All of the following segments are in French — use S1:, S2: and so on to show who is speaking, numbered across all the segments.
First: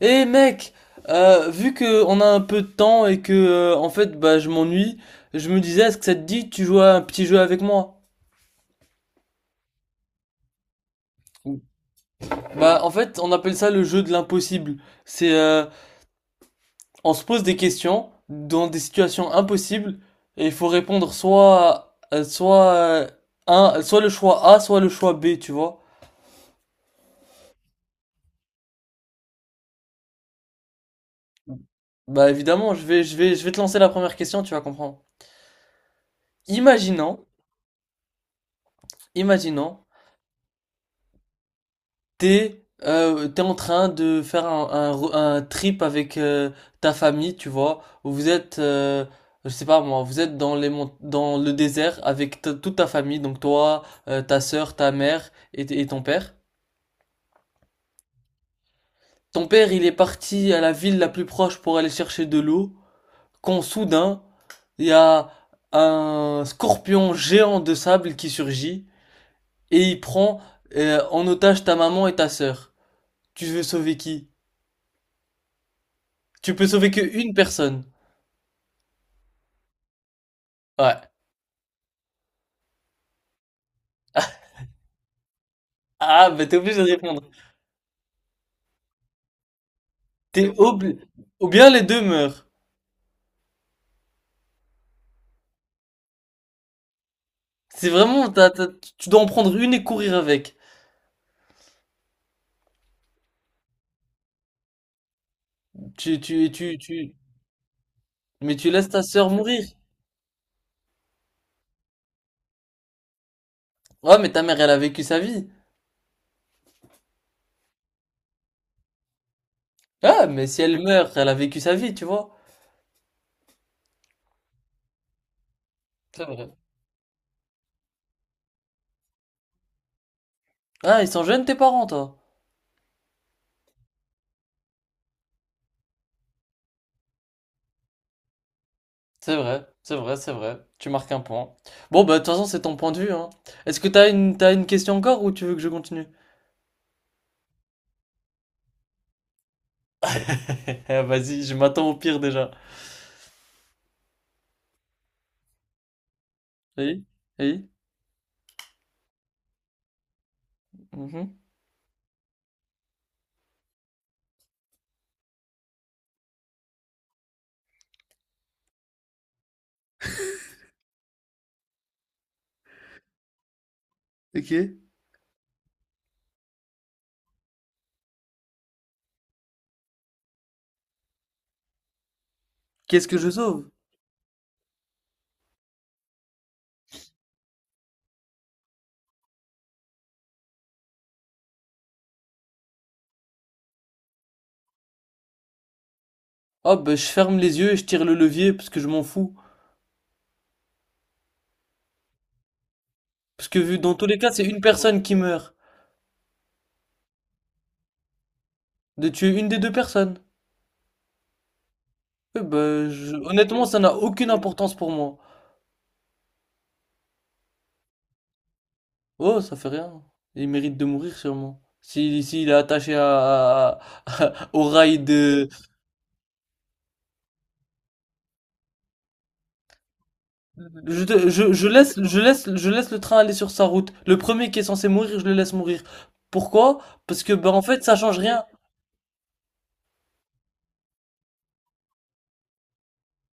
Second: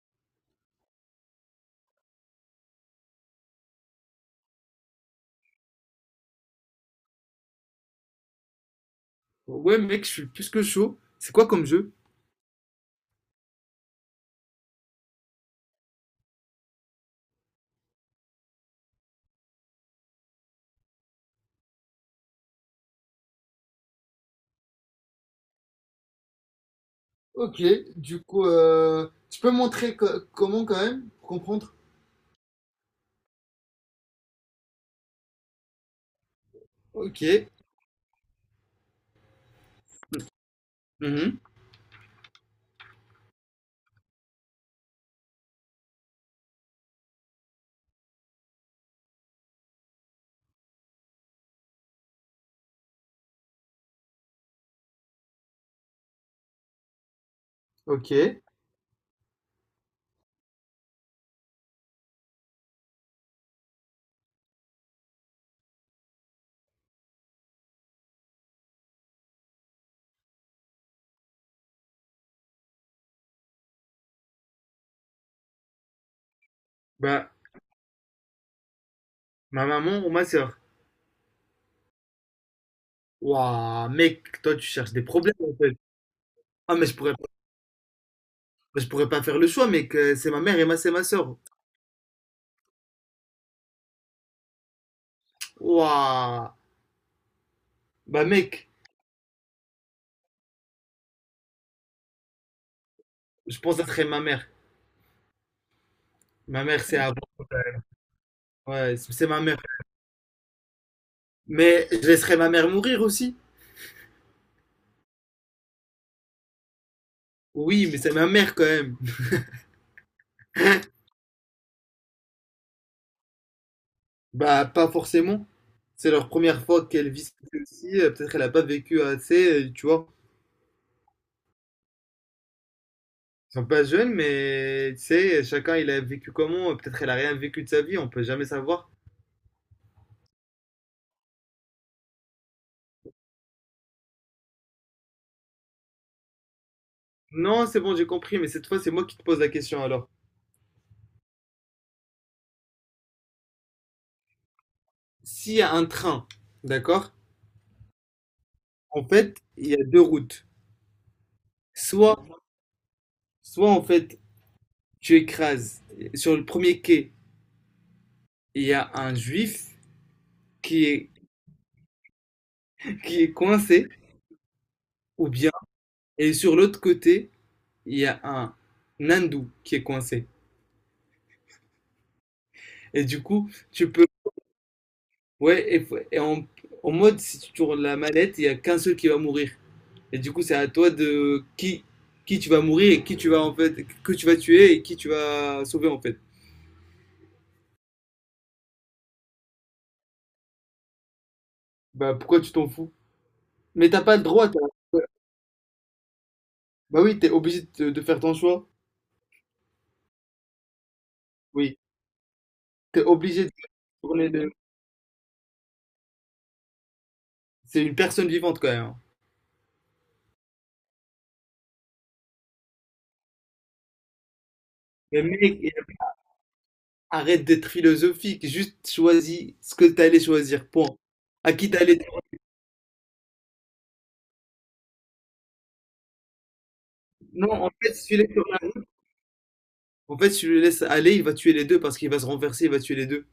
S1: Eh mec, vu que on a un peu de temps et que en fait bah je m'ennuie, je me disais est-ce que ça te dit que tu joues à un petit jeu avec moi?
S2: Ouais, mec, je suis plus que chaud. C'est quoi comme jeu?
S1: Bah en fait on appelle ça le jeu de l'impossible. C'est on se pose des questions dans des situations impossibles et il faut répondre soit un soit le choix A soit le choix B tu vois.
S2: Ok, du coup, tu peux montrer comment quand même, pour comprendre?
S1: Bah évidemment je vais te lancer la première question tu vas comprendre. Imaginons
S2: Ok.
S1: imaginons
S2: Mhm.
S1: t'es t'es en train de faire un trip avec ta famille, tu vois, où vous êtes, je sais pas moi, vous êtes dans dans le désert avec toute ta famille, donc toi, ta sœur, ta mère et ton père.
S2: Ok.
S1: Ton père, il est parti à la ville la plus proche pour aller chercher de l'eau, quand soudain, il y a un scorpion géant de sable qui surgit et il prend en otage ta maman et ta sœur. Tu veux sauver qui? Tu peux sauver que
S2: Bah,
S1: une personne.
S2: ma maman ou ma sœur.
S1: Ouais.
S2: Waouh, mec, toi, tu cherches des problèmes, en fait.
S1: Ah, bah t'es
S2: Ah,
S1: obligé de répondre.
S2: mais je pourrais pas faire le choix, mec. C'est ma
S1: T'es
S2: mère et ma,
S1: obli...
S2: c'est ma sœur.
S1: Ou bien les deux meurent.
S2: Waouh.
S1: C'est
S2: Bah,
S1: vraiment,
S2: mec,
S1: tu dois en prendre une et courir avec.
S2: je pense que ça serait ma mère.
S1: Tu, tu,
S2: Ma
S1: tu,
S2: mère, c'est
S1: tu...
S2: avant.
S1: Mais tu laisses
S2: Ouais,
S1: ta
S2: c'est
S1: sœur
S2: ma mère.
S1: mourir.
S2: Mais je laisserais ma mère mourir aussi.
S1: Ouais, mais ta mère, elle a vécu sa vie.
S2: Oui, mais c'est ma mère quand même.
S1: Ah, mais si elle meurt, elle a vécu sa vie, tu vois.
S2: Bah, pas forcément. C'est
S1: C'est
S2: leur
S1: vrai.
S2: première fois qu'elles vivent ceci. Peut-être qu'elle n'a pas vécu assez, tu vois.
S1: Ah, ils sont jeunes tes parents, toi.
S2: Ils sont pas jeunes, mais tu sais, chacun il a vécu comment. Peut-être elle a rien vécu de sa vie, on peut jamais savoir.
S1: C'est vrai. Tu marques un point. Bon, bah de toute façon, c'est ton point de vue, hein. Est-ce que t'as une question encore ou tu veux que je continue?
S2: Non, c'est bon, j'ai compris, mais cette fois, c'est moi qui te pose la question alors.
S1: Ah, vas-y, je m'attends au pire déjà.
S2: S'il y a un train,
S1: Oui?
S2: d'accord?
S1: Oui?
S2: En fait, il y a deux routes.
S1: Mhm.
S2: Soit, soit en fait, tu écrases sur le premier quai, il y a un juif qui est, qui est coincé,
S1: Ok.
S2: ou bien, et sur l'autre côté, il y a un hindou qui est coincé. Et
S1: Qu'est-ce que
S2: du
S1: je
S2: coup,
S1: sauve?
S2: tu peux. Ouais, et, et en, en mode, si tu tournes la mallette, il y a qu'un seul qui va mourir. Et du coup, c'est à toi qui tu vas mourir et qui tu vas en fait, que tu vas tuer et qui tu vas sauver en fait.
S1: Oh, ben, je ferme les yeux et je tire le levier parce que je m'en fous.
S2: Bah pourquoi tu t'en fous?
S1: Parce que vu
S2: Mais
S1: dans
S2: t'as
S1: tous les
S2: pas le
S1: cas, c'est
S2: droit.
S1: une personne qui meurt.
S2: Bah oui, t'es obligé de faire ton choix.
S1: De tuer une des deux personnes.
S2: Oui,
S1: Eh ben,
S2: t'es obligé de
S1: honnêtement, ça n'a
S2: tourner
S1: aucune importance pour moi.
S2: c'est une personne vivante quand même, hein.
S1: Oh, ça fait rien. Il mérite de mourir sûrement. Si, s'il est attaché à, au rail
S2: Mais
S1: de...
S2: mec, arrête d'être philosophique. Juste choisis ce que t'allais choisir. Point.
S1: Je
S2: À
S1: je
S2: qui t'allais
S1: laisse, je laisse, je laisse le train aller sur sa route. Le premier qui est censé mourir, je le laisse mourir. Pourquoi? Parce que, ben,
S2: Non,
S1: en
S2: en
S1: fait,
S2: fait,
S1: ça
S2: si tu
S1: change
S2: laisses
S1: rien.
S2: rien- en fait, si tu le laisses aller, il va tuer les deux parce qu'il va se renverser, il va tuer les deux.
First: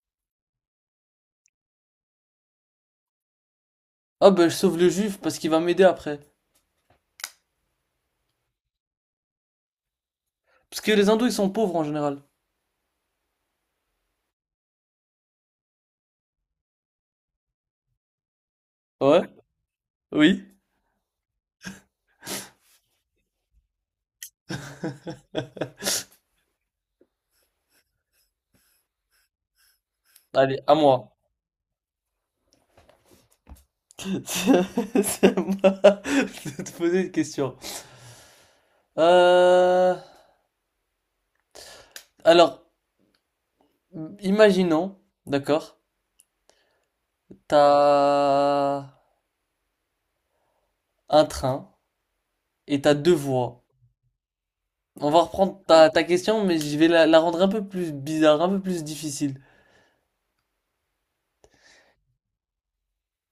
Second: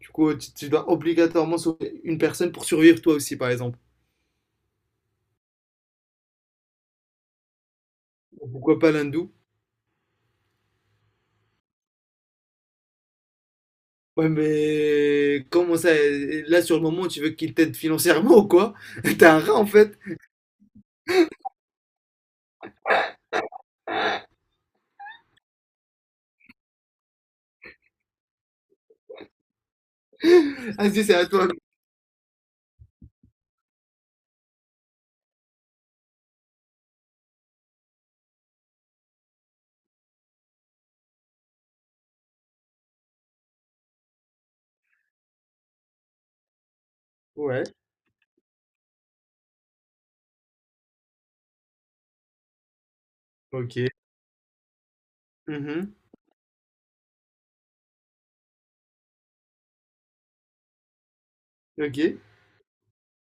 S2: Du coup, tu dois obligatoirement sauver une personne pour survivre toi aussi, par exemple.
S1: Ah, ben, je sauve le juif parce qu'il va m'aider après.
S2: Pourquoi pas l'hindou?
S1: Parce que les hindous, ils sont pauvres en général.
S2: Ouais, mais comment ça? Là, sur le moment, tu veux qu'il t'aide financièrement ou quoi?
S1: Ouais?
S2: T'es un rat, en fait.
S1: Oui? Allez, à
S2: Vas-y, c'est
S1: moi.
S2: à toi.
S1: C'est à moi de te poser une question. Euh, alors, imaginons, d'accord,
S2: Ouais,
S1: t'as un train et t'as deux voies.
S2: ok.
S1: On va reprendre
S2: Mhm,
S1: ta question, mais je vais la rendre un peu plus bizarre, un peu plus difficile.
S2: ok.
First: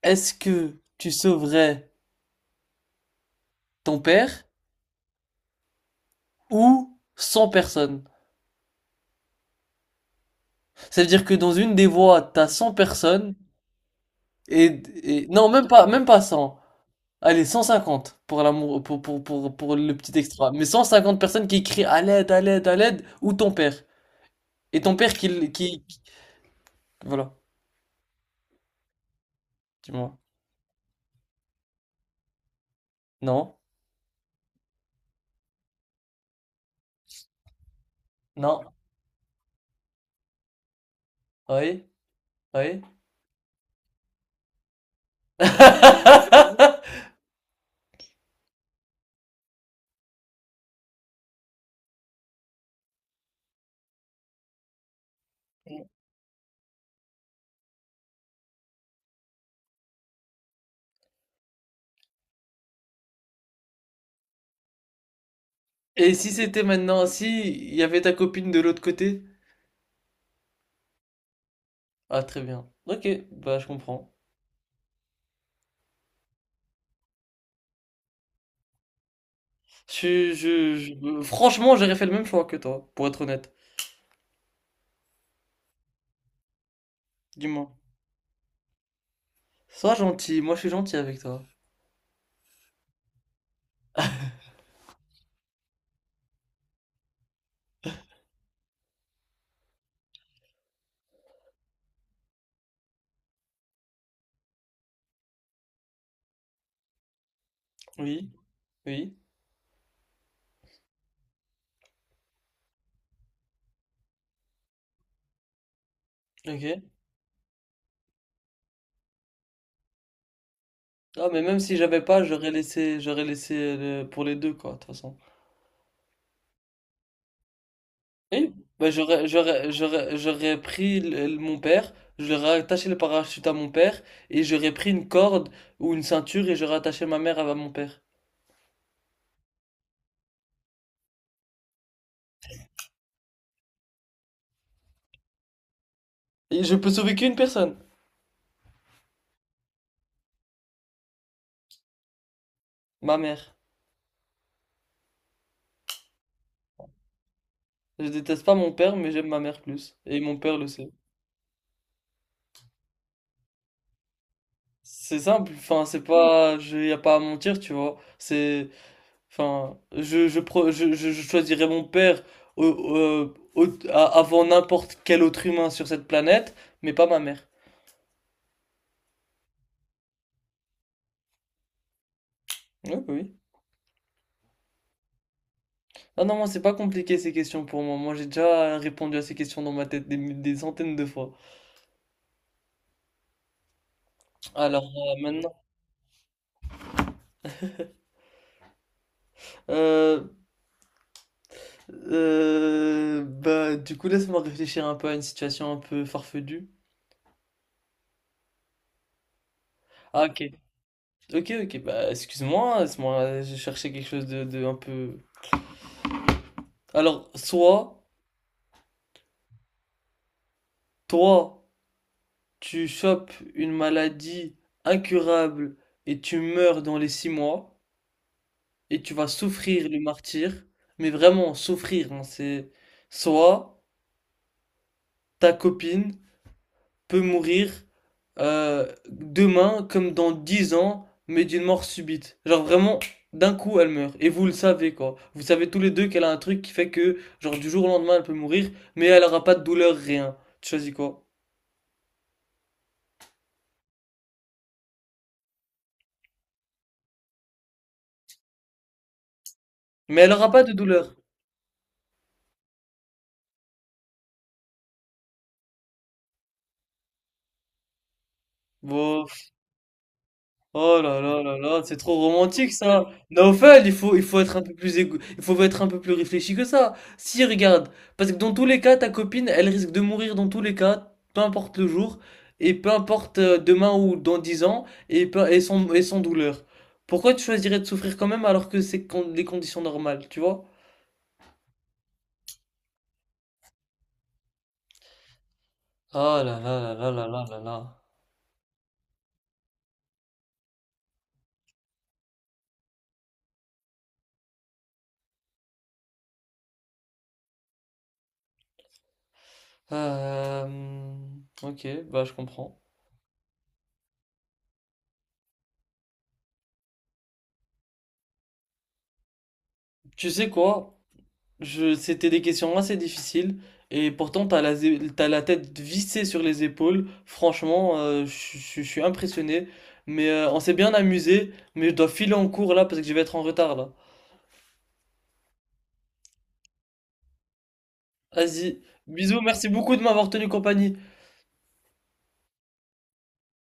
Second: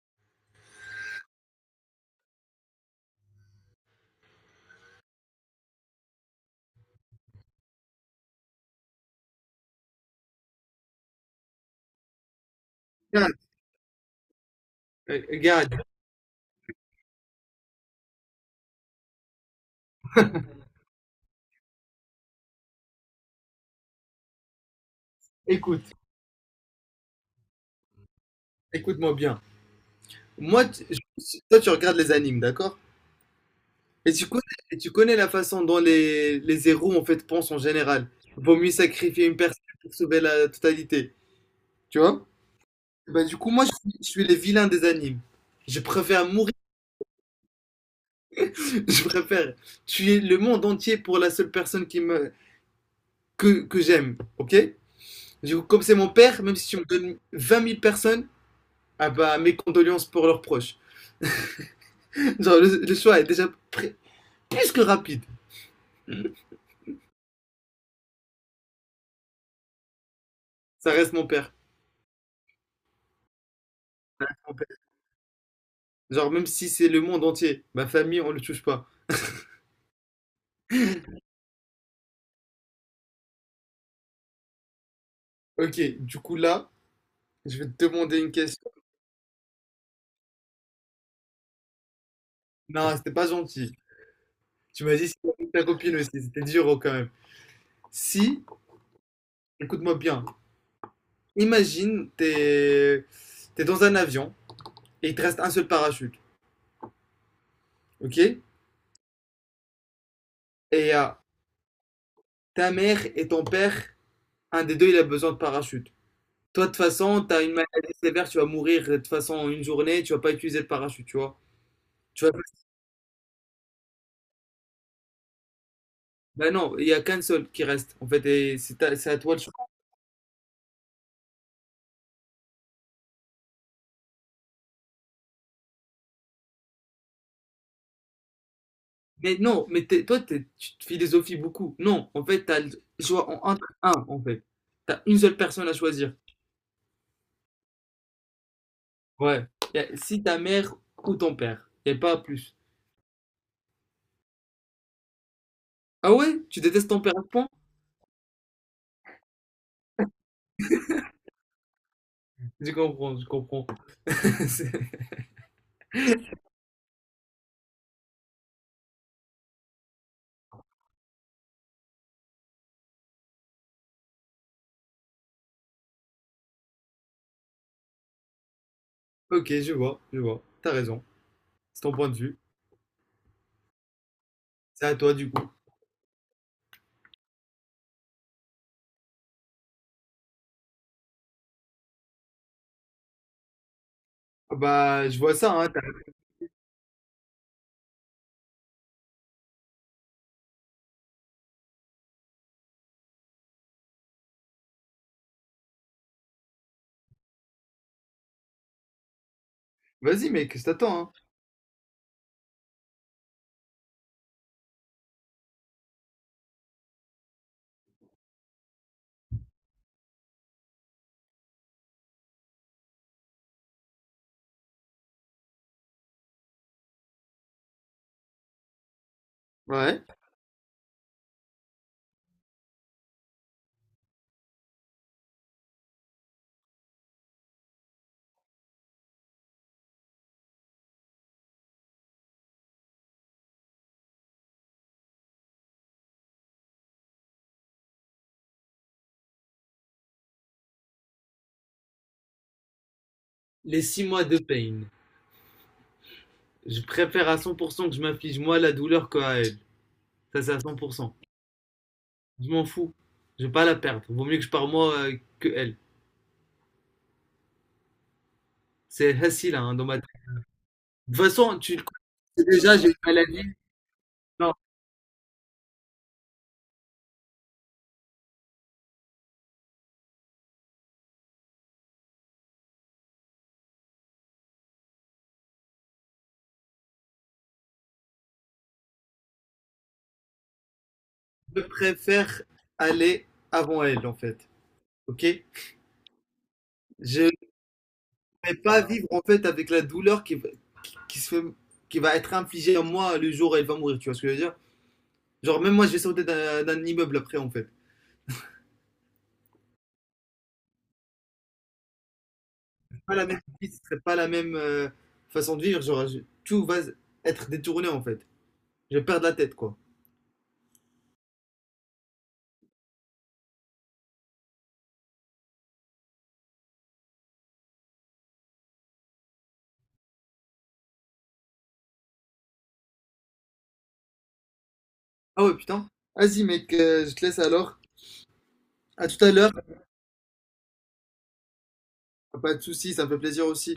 S1: Est-ce que tu sauverais ton père ou cent personnes? Ça veut dire que dans une des voies, t'as 100 personnes
S2: Regarde,
S1: non,
S2: regarde,
S1: même pas 100. Allez, 150 pour l'amour, pour le petit extra. Mais 150 personnes qui crient à l'aide, à l'aide, à l'aide, ou ton père. Et ton père qui, l-
S2: écoute,
S1: qui- voilà,
S2: écoute-moi bien.
S1: dis-moi.
S2: Toi, tu regardes les animes, d'accord?
S1: Non,
S2: Et tu connais, et tu connais la façon dont les héros en fait pensent en général. Vaut mieux
S1: non,
S2: sacrifier une personne pour sauver la totalité.
S1: oui,
S2: Tu vois?
S1: oui.
S2: Bah, du coup, moi, je suis les vilains des animes. Je préfère mourir, je préfère tuer le monde entier pour la seule personne que j'aime. Ok? Du coup, comme c'est mon père, même si tu me donnes vingt mille personnes, ah bah, mes condoléances pour leurs proches. Genre, le choix est déjà plus que rapide.
S1: Et si c'était maintenant, si il y avait ta copine de l'autre côté?
S2: Ça reste mon père.
S1: Ah, très bien. Ok, bah je comprends.
S2: Mon père. Genre, même si c'est le monde entier, ma famille, on le touche pas.
S1: Franchement, j'aurais fait le même choix que toi, pour être honnête.
S2: Ok, du coup là, je vais
S1: Dis-moi.
S2: te demander une question.
S1: Sois gentil, moi je suis gentil avec toi.
S2: Non, c'était pas gentil. Tu m'as dit c'était avec ta copine aussi, c'était dur oh, quand même. Si, écoute-moi bien, imagine, t'es dans un avion et il te reste un seul parachute, ok?
S1: Oui, oui,
S2: Et euh, ta mère et ton père, un des deux, il a besoin de parachute. Toi, de toute
S1: ok.
S2: façon, t'as une maladie sévère, tu vas mourir de toute façon en une journée, tu vas pas utiliser le parachute, tu
S1: Ah,
S2: vois?
S1: mais même si j'avais pas,
S2: Tu vas...
S1: j'aurais laissé pour les deux, quoi, de toute façon.
S2: Bah non, il y a qu'un seul qui reste, en fait,
S1: Oui,
S2: et
S1: bah,
S2: c'est à
S1: j'aurais,
S2: toi de choisir.
S1: j'aurais, j'aurais, j'aurais pris mon père, j'aurais attaché le parachute à mon père, et j'aurais pris une corde ou une ceinture et j'aurais attaché ma mère à mon père.
S2: Mais non, tu te philosophies beaucoup. Non, en fait, t'as le choix entre un, en fait. T'as une seule personne à choisir.
S1: Et je peux sauver qu'une personne,
S2: Ouais. Si ta mère ou ton père. Y a pas plus.
S1: ma mère.
S2: Ah ouais? Tu détestes ton père à ce point?
S1: Je déteste pas mon père, mais j'aime ma mère plus. Et mon père le sait.
S2: Je comprends, je comprends. C'est-
S1: C'est simple, enfin, c'est pas, il y a pas à mentir, tu vois. C'est, enfin, je, pro- je choisirais mon père avant n'importe quel autre humain sur cette planète, mais pas ma mère.
S2: Ok, je vois, je vois. T'as raison. C'est ton point de vue.
S1: Oui, oui.
S2: C'est à toi, du coup.
S1: Ah non, moi, c'est pas compliqué ces questions pour moi. Moi, j'ai déjà répondu à ces questions dans ma tête des centaines de fois.
S2: Ah
S1: Alors,
S2: bah, je vois ça,
S1: maintenant,
S2: hein. t'as-
S1: euh, bah, du coup, laisse-moi réfléchir un peu à une situation un peu farfetue. Ah,
S2: Vas-y,
S1: ok.
S2: mec, je t'attends, hein.
S1: Ok, ok, bah, excuse-moi, laisse-moi, je cherchais quelque chose de un peu. Alors, soit, toi, tu chopes une maladie incurable et tu meurs dans les six mois et tu vas souffrir le
S2: Ouais.
S1: martyre, mais vraiment souffrir, hein, c'est soit ta copine peut mourir demain comme dans dix ans, mais d'une mort subite. Genre vraiment, d'un coup elle meurt et vous le savez quoi. Vous savez tous les deux qu'elle a un truc qui fait que genre du jour au lendemain elle peut mourir, mais elle aura pas de douleur, rien. Tu choisis quoi?
S2: Les six mois de peine. Je préfère à 100% que je m'afflige moi la douleur que à elle.
S1: Mais elle
S2: Ça,
S1: aura
S2: c'est à
S1: pas de douleur.
S2: 100%. Je m'en fous. Je vais pas la perdre. Vaut mieux que je pars moi que elle. C'est
S1: Bon.
S2: facile hein, dans ma tête.
S1: Oh
S2: De
S1: là
S2: toute
S1: là là
S2: façon, tu
S1: là,
S2: le
S1: c'est trop
S2: connais
S1: romantique
S2: déjà, j'ai une
S1: ça.
S2: maladie.
S1: Naofel, il faut
S2: Non,
S1: être un peu plus il faut être un peu plus réfléchi que ça. Si, regarde, parce que dans tous les cas, ta copine, elle risque de mourir dans tous les cas, peu importe le jour, et peu importe demain ou dans 10 ans, et sans douleur. Pourquoi tu choisirais de souffrir quand même alors que les conditions normales, tu vois?
S2: je préfère aller avant elle en fait. Ok?
S1: Oh là là là là
S2: Je
S1: là
S2: ne
S1: là là là.
S2: vais pas vivre en fait avec la douleur qui se qui va être infligée à moi le jour où elle va mourir. Tu vois ce que je veux dire? Genre même moi, je vais sauter d'un immeuble après en fait.
S1: Euh, ok, bah je comprends.
S2: Pas la même vie, ce serait pas la même façon de vivre. Genre je- tout va être détourné en fait. Je vais perdre la tête quoi.
S1: Tu sais quoi? C'était des questions assez difficiles et pourtant t'as t'as la tête vissée sur les épaules. Franchement, je suis impressionné. Mais on s'est bien amusé, mais je dois filer en cours là parce que je vais être en retard là.
S2: Ah ouais, putain. Vas-y, mec, je te laisse alors.
S1: Vas-y,
S2: À tout à
S1: bisous,
S2: l'heure.
S1: merci beaucoup de m'avoir tenu compagnie.
S2: Pas de soucis, ça me fait plaisir aussi.